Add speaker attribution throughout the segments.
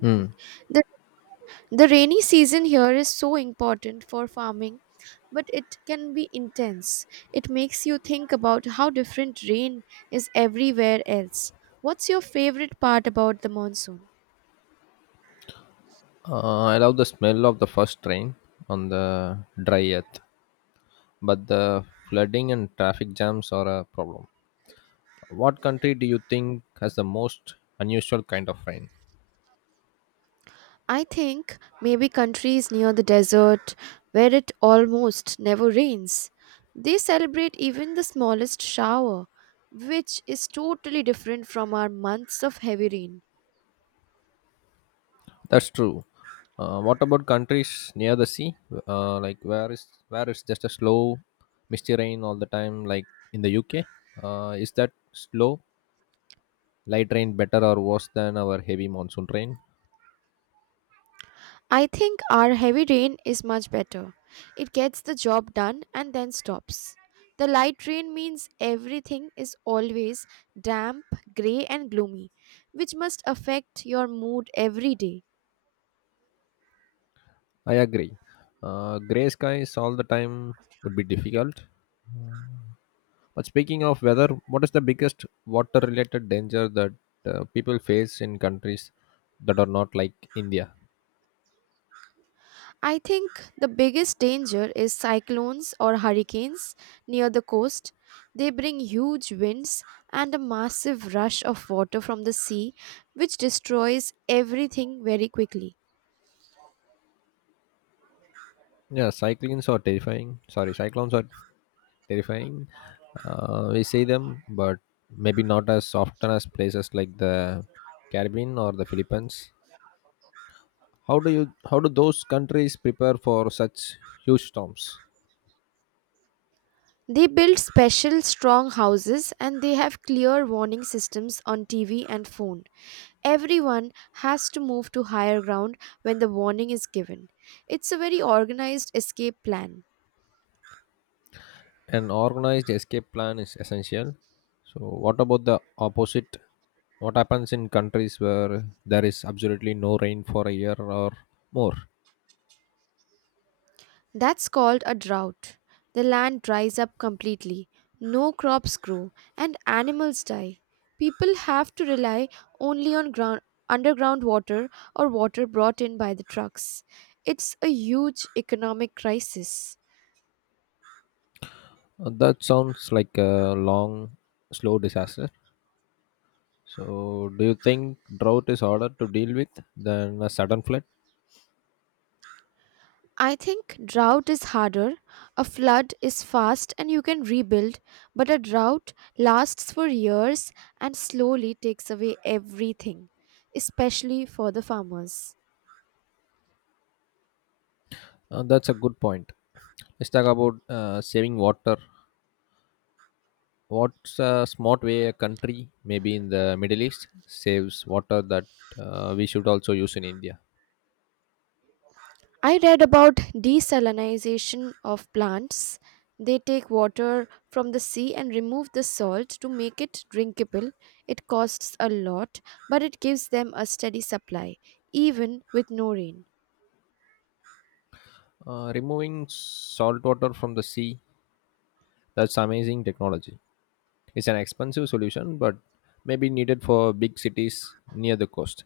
Speaker 1: Hmm.
Speaker 2: The, the rainy season here is so important for farming, but it can be intense. It makes you think about how different rain is everywhere else. What's your favorite part about the monsoon?
Speaker 1: I love the smell of the first rain on the dry earth, but the flooding and traffic jams are a problem. What country do you think has the most unusual kind of rain?
Speaker 2: I think maybe countries near the desert where it almost never rains. They celebrate even the smallest shower, which is totally different from our months of heavy rain.
Speaker 1: That's true. What about countries near the sea? Uh, like where is where is just a slow, misty rain all the time? Like in the UK, is that slow light rain better or worse than our heavy monsoon rain?
Speaker 2: I think our heavy rain is much better. It gets the job done and then stops. The light rain means everything is always damp, grey, and gloomy, which must affect your mood every day.
Speaker 1: I agree. Gray skies all the time would be difficult. But speaking of weather, what is the biggest water related danger that people face in countries that are not like India?
Speaker 2: I think the biggest danger is cyclones or hurricanes near the coast. They bring huge winds and a massive rush of water from the sea, which destroys everything very quickly.
Speaker 1: Cyclones are terrifying. We see them, but maybe not as often as places like the Caribbean or the Philippines. How do those countries prepare for such huge storms?
Speaker 2: They build special strong houses and they have clear warning systems on TV and phone. Everyone has to move to higher ground when the warning is given. It's a very organized escape plan.
Speaker 1: An organized escape plan is essential. So, what about the opposite? What happens in countries where there is absolutely no rain for a year or more?
Speaker 2: That's called a drought. The land dries up completely, no crops grow, and animals die. People have to rely only on ground, underground water or water brought in by the trucks. It's a huge economic crisis.
Speaker 1: That sounds like a long, slow disaster. So, do you think drought is harder to deal with than a sudden flood?
Speaker 2: I think drought is harder. A flood is fast and you can rebuild, but a drought lasts for years and slowly takes away everything, especially for the farmers.
Speaker 1: That's a good point. Let's talk about saving water. What's a smart way a country, maybe in the Middle East, saves water that we should also use in India?
Speaker 2: I read about desalinization of plants. They take water from the sea and remove the salt to make it drinkable. It costs a lot, but it gives them a steady supply, even with no rain.
Speaker 1: Removing salt water from the sea, that's amazing technology. It's an expensive solution, but may be needed for big cities near the coast.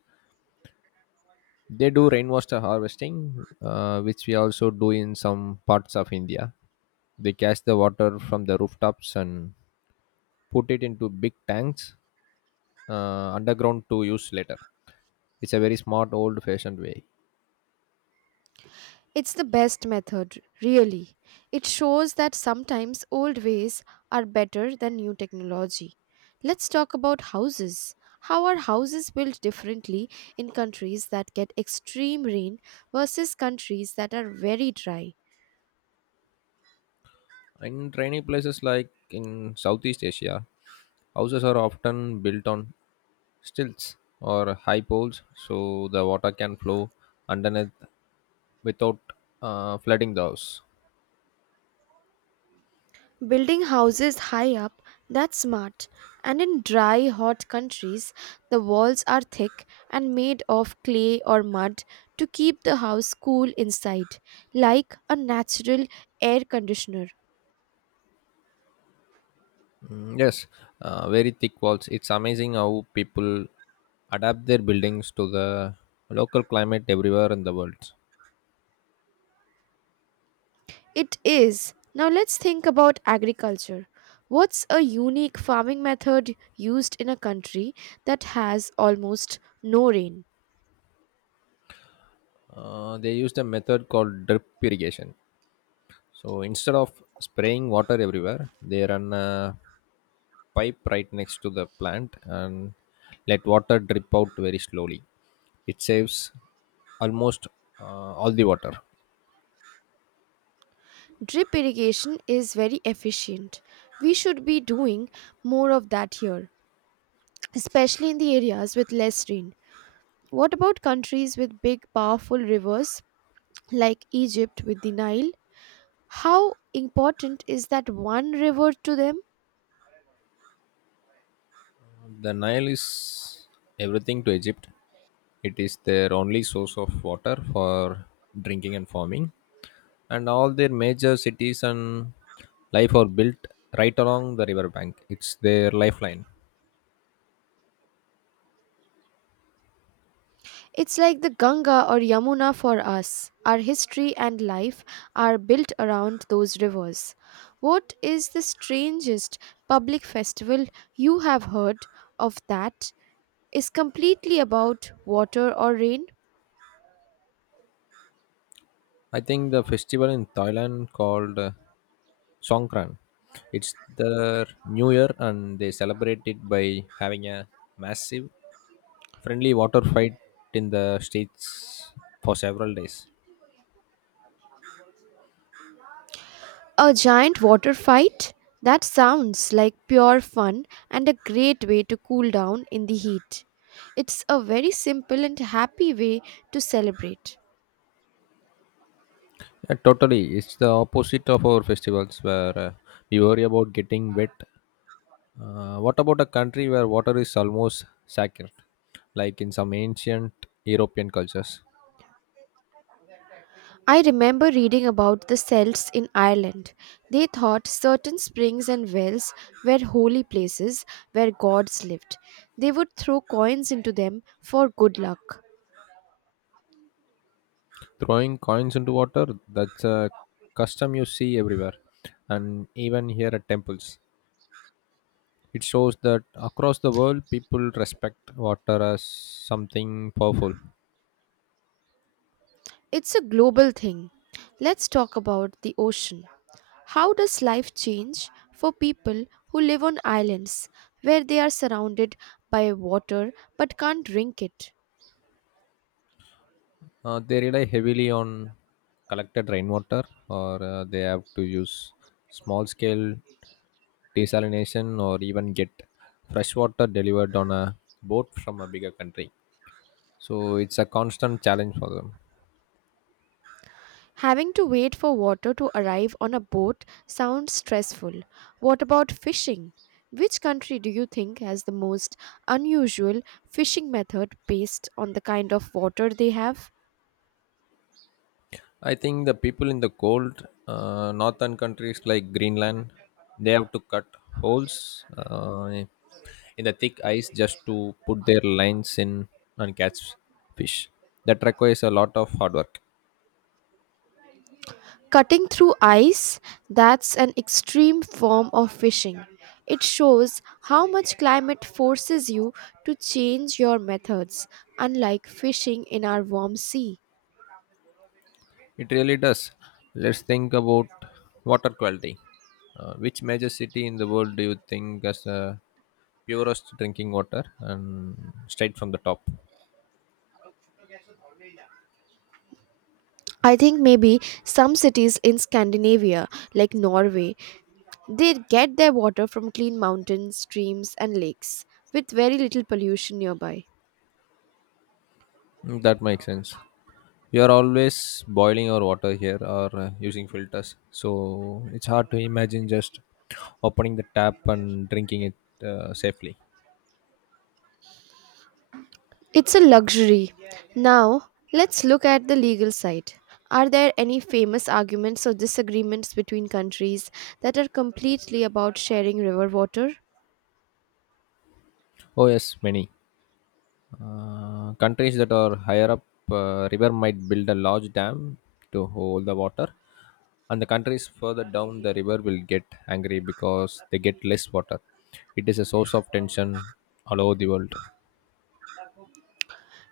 Speaker 1: They do rainwater harvesting, which we also do in some parts of India. They catch the water from the rooftops and put it into big tanks underground to use later. It's a very smart, old fashioned way.
Speaker 2: It's the best method, really. It shows that sometimes old ways are better than new technology. Let's talk about houses. How are houses built differently in countries that get extreme rain versus countries that are very dry?
Speaker 1: In rainy places like in Southeast Asia, houses are often built on stilts or high poles so the water can flow underneath without flooding the house.
Speaker 2: Building houses high up, that's smart. And in dry, hot countries, the walls are thick and made of clay or mud to keep the house cool inside, like a natural air conditioner.
Speaker 1: Mm, yes, very thick walls. It's amazing how people adapt their buildings to the local climate everywhere in the world.
Speaker 2: It is. Now let's think about agriculture. What's a unique farming method used in a country that has almost no rain?
Speaker 1: They use a method called drip irrigation. So instead of spraying water everywhere, they run a pipe right next to the plant and let water drip out very slowly. It saves almost uh, all the water.
Speaker 2: Drip irrigation is very efficient. We should be doing more of that here, especially in the areas with less rain. What about countries with big, powerful rivers like Egypt with the Nile? How important is that one river to them?
Speaker 1: The Nile is everything to Egypt. It is their only source of water for drinking and farming. And all their major cities and life are built right along the riverbank. It's their lifeline.
Speaker 2: It's like the Ganga or Yamuna for us. Our history and life are built around those rivers. What is the strangest public festival you have heard of that is completely about water or rain?
Speaker 1: I think the festival in Thailand called Songkran. It's their new year and they celebrate it by having a massive friendly water fight in the streets for several days.
Speaker 2: A giant water fight? That sounds like pure fun and a great way to cool down in the heat. It's a very simple and happy way to celebrate.
Speaker 1: Yeah, totally. It's the opposite of our festivals where we worry about getting wet. What about a country where water is almost sacred, like in some ancient European cultures?
Speaker 2: I remember reading about the Celts in Ireland. They thought certain springs and wells were holy places where gods lived. They would throw coins into them for good luck.
Speaker 1: Throwing coins into water, that's a custom you see everywhere and even here at temples. It shows that across the world people respect water as something powerful.
Speaker 2: It's a global thing. Let's talk about the ocean. How does life change for people who live on islands where they are surrounded by water but can't drink it?
Speaker 1: They rely heavily on collected rainwater or they have to use small scale desalination or even get fresh water delivered on a boat from a bigger country, so it's a constant challenge for them.
Speaker 2: Having to wait for water to arrive on a boat sounds stressful. What about fishing? Which country do you think has the most unusual fishing method based on the kind of water they have?
Speaker 1: I think the people in the cold northern countries like Greenland, they have to cut holes in the thick ice just to put their lines in and catch fish. That requires a lot of hard work.
Speaker 2: Cutting through ice, that's an extreme form of fishing. It shows how much climate forces you to change your methods, unlike fishing in our warm sea.
Speaker 1: It really does. Let's think about water quality. Which major city in the world do you think has the purest drinking water and straight from the top?
Speaker 2: I think maybe some cities in Scandinavia, like Norway, they get their water from clean mountains, streams, and lakes with very little pollution nearby.
Speaker 1: Mm, that makes sense. We are always boiling our water here or using filters, so it's hard to imagine just opening the tap and drinking it safely.
Speaker 2: It's a luxury. Now, let's look at the legal side. Are there any famous arguments or disagreements between countries that are completely about sharing river water?
Speaker 1: Oh, yes, many. Countries that are higher up river might build a large dam to hold the water, and the countries further down the river will get angry because they get less water. It is a source of tension all over the world.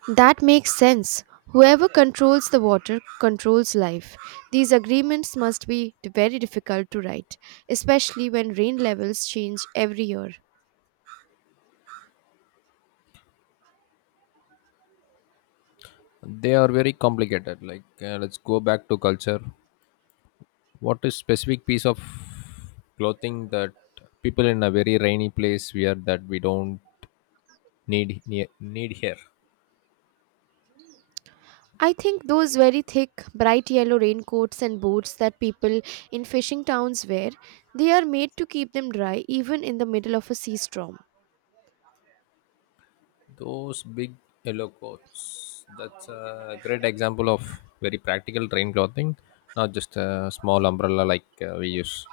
Speaker 2: That makes sense. Whoever controls the water controls life. These agreements must be very difficult to write, especially when rain levels change every year.
Speaker 1: They are very complicated. Like, let's go back to culture. What is specific piece of clothing that people in a very rainy place wear that we don't need here?
Speaker 2: I think those very thick, bright yellow raincoats and boots that people in fishing towns wear, they are made to keep them dry even in the middle of a sea storm.
Speaker 1: Those big yellow coats. That's a great example of very practical rain clothing, not just a small umbrella like we use.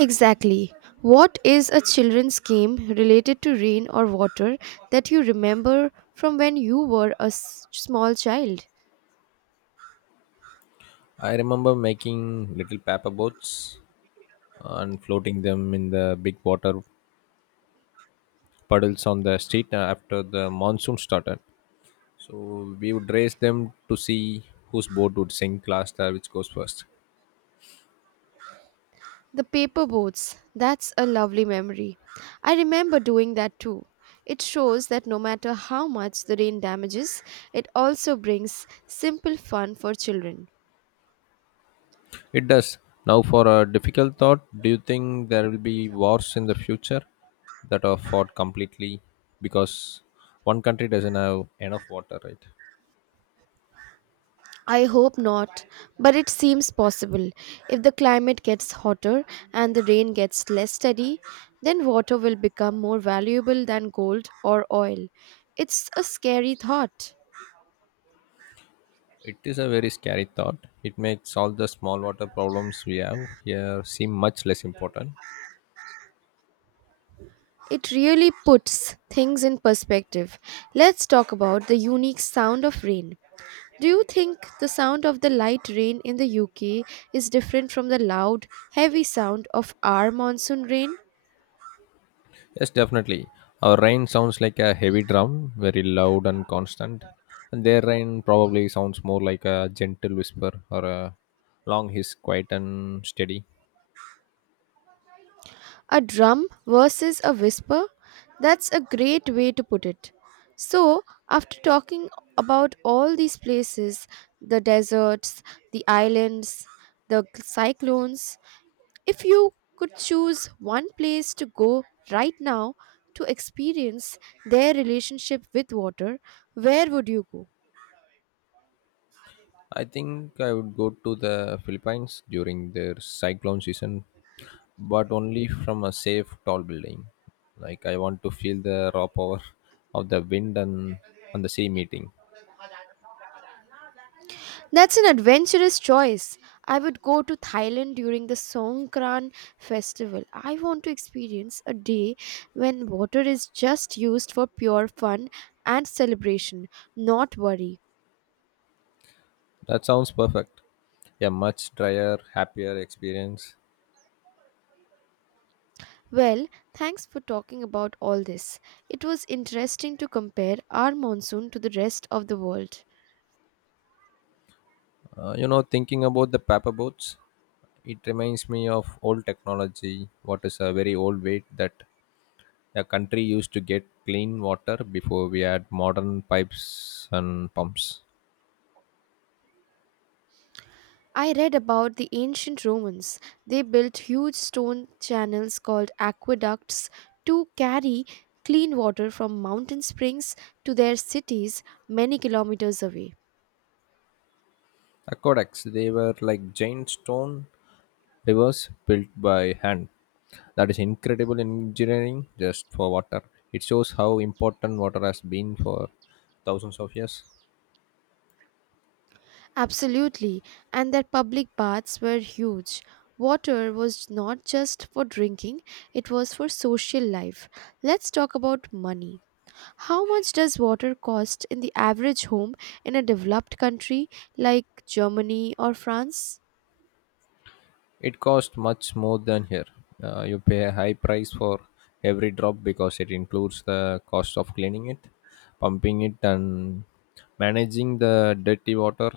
Speaker 2: Exactly. What is a children's game related to rain or water that you remember from when you were a small child?
Speaker 1: I remember making little paper boats and floating them in the big water puddles on the street after the monsoon started. So we would race them to see whose boat would sink last or which goes first.
Speaker 2: The paper boats. That's a lovely memory. I remember doing that too. It shows that no matter how much the rain damages, it also brings simple fun for children.
Speaker 1: It does. Now, for a difficult thought, do you think there will be wars in the future that are fought completely because one country doesn't have enough water, right?
Speaker 2: I hope not, but it seems possible. If the climate gets hotter and the rain gets less steady, then water will become more valuable than gold or oil. It's a scary thought.
Speaker 1: It is a very scary thought. It makes all the small water problems we have here seem much less important.
Speaker 2: It really puts things in perspective. Let's talk about the unique sound of rain. Do you think the sound of the light rain in the UK is different from the loud, heavy sound of our monsoon rain?
Speaker 1: Yes, definitely. Our rain sounds like a heavy drum, very loud and constant. And their rain probably sounds more like a gentle whisper or a long hiss, quiet and steady.
Speaker 2: A drum versus a whisper? That's a great way to put it. So, after talking about all these places, the deserts, the islands, the cyclones, if you could choose one place to go right now to experience their relationship with water, where would you go?
Speaker 1: I think I would go to the Philippines during their cyclone season, but only from a safe, tall building. Like, I want to feel the raw power of the wind and the sea meeting.
Speaker 2: That's an adventurous choice. I would go to Thailand during the Songkran festival. I want to experience a day when water is just used for pure fun and celebration, not worry.
Speaker 1: That sounds perfect. A much drier, happier experience.
Speaker 2: Well, thanks for talking about all this. It was interesting to compare our monsoon to the rest of the world.
Speaker 1: Thinking about the paper boats, it reminds me of old technology. What is a very old way that a country used to get clean water before we had modern pipes and pumps.
Speaker 2: I read about the ancient Romans. They built huge stone channels called aqueducts to carry clean water from mountain springs to their cities many kilometers away.
Speaker 1: Aqueducts, they were like giant stone rivers built by hand. That is incredible engineering just for water. It shows how important water has been for thousands of years.
Speaker 2: Absolutely, and their public baths were huge. Water was not just for drinking, it was for social life. Let's talk about money. How much does water cost in the average home in a developed country like Germany or France?
Speaker 1: It costs much more than here. You pay a high price for every drop because it includes the cost of cleaning it, pumping it, and managing the dirty water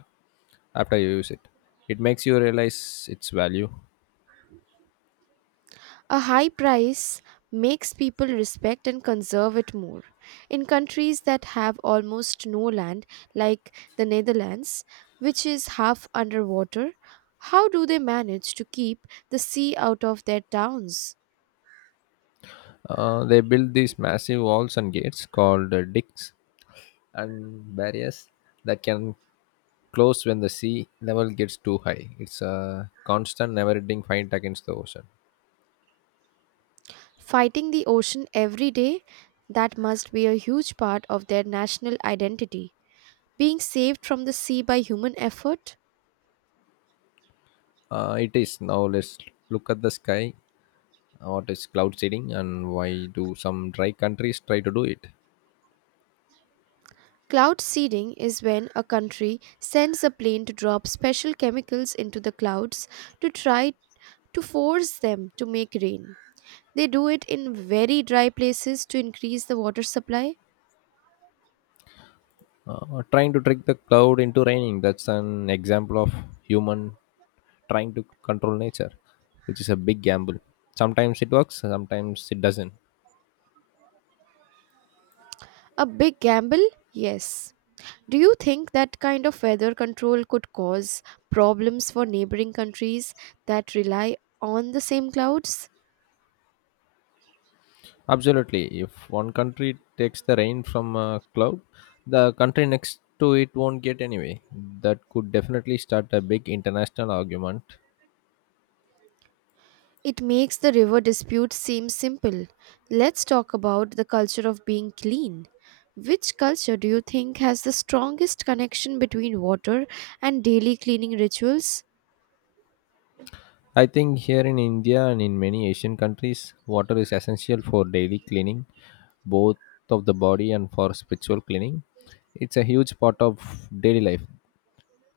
Speaker 1: after you use it. It makes you realize its value.
Speaker 2: A high price makes people respect and conserve it more. In countries that have almost no land, like the Netherlands, which is half underwater, how do they manage to keep the sea out of their towns?
Speaker 1: They build these massive walls and gates called dicks and barriers that can close when the sea level gets too high. It's a constant, never ending fight against the ocean.
Speaker 2: Fighting the ocean every day, that must be a huge part of their national identity. Being saved from the sea by human effort?
Speaker 1: It is. Now let's look at the sky. What is cloud seeding and why do some dry countries try to do it?
Speaker 2: Cloud seeding is when a country sends a plane to drop special chemicals into the clouds to try to force them to make rain. They do it in very dry places to increase the water supply.
Speaker 1: Trying to trick the cloud into raining, that's an example of human trying to control nature, which is a big gamble. Sometimes it works, sometimes it doesn't.
Speaker 2: A big gamble? Yes. Do you think that kind of weather control could cause problems for neighboring countries that rely on the same clouds?
Speaker 1: Absolutely. If one country takes the rain from a cloud, the country next to it won't get anyway. That could definitely start a big international argument.
Speaker 2: It makes the river dispute seem simple. Let's talk about the culture of being clean. Which culture do you think has the strongest connection between water and daily cleaning rituals?
Speaker 1: I think here in India and in many Asian countries, water is essential for daily cleaning, both of the body and for spiritual cleaning. It's a huge part of daily life.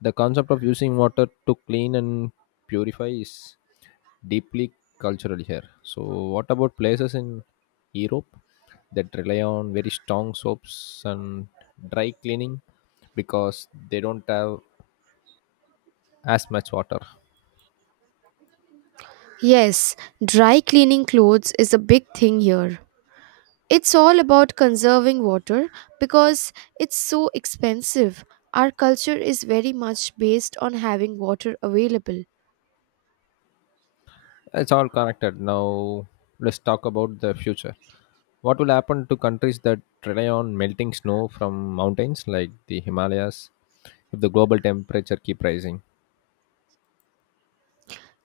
Speaker 1: The concept of using water to clean and purify is deeply cultural here. So, what about places in Europe that rely on very strong soaps and dry cleaning because they don't have as much water?
Speaker 2: Yes, dry cleaning clothes is a big thing here. It's all about conserving water because it's so expensive. Our culture is very much based on having water available.
Speaker 1: It's all connected. Now, let's talk about the future. What will happen to countries that rely on melting snow from mountains like the Himalayas if the global temperature keep rising?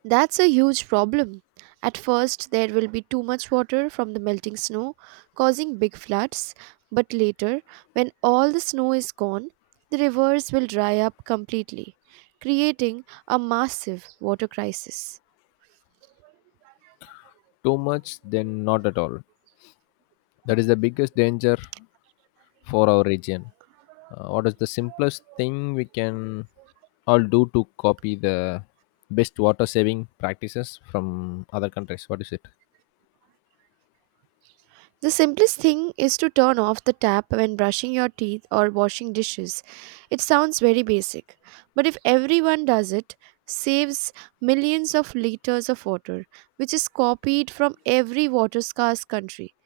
Speaker 2: That's a huge problem. At first, there will be too much water from the melting snow, causing big floods. But later, when all the snow is gone, the rivers will dry up completely, creating a massive water crisis.
Speaker 1: Too much, then not at all. That is the biggest danger for our region. What is the simplest thing we can all do to copy the best water saving practices from other countries? What is it?
Speaker 2: The simplest thing is to turn off the tap when brushing your teeth or washing dishes. It sounds very basic, but if everyone does it, saves millions of liters of water, which is copied from every water scarce country.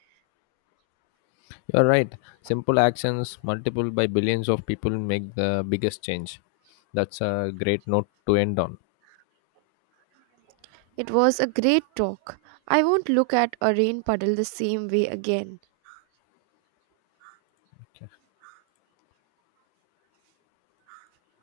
Speaker 1: You're right. Simple actions multiplied by billions of people make the biggest change. That's a great note to end on.
Speaker 2: It was a great talk. I won't look at a rain puddle the same way again.
Speaker 1: Okay.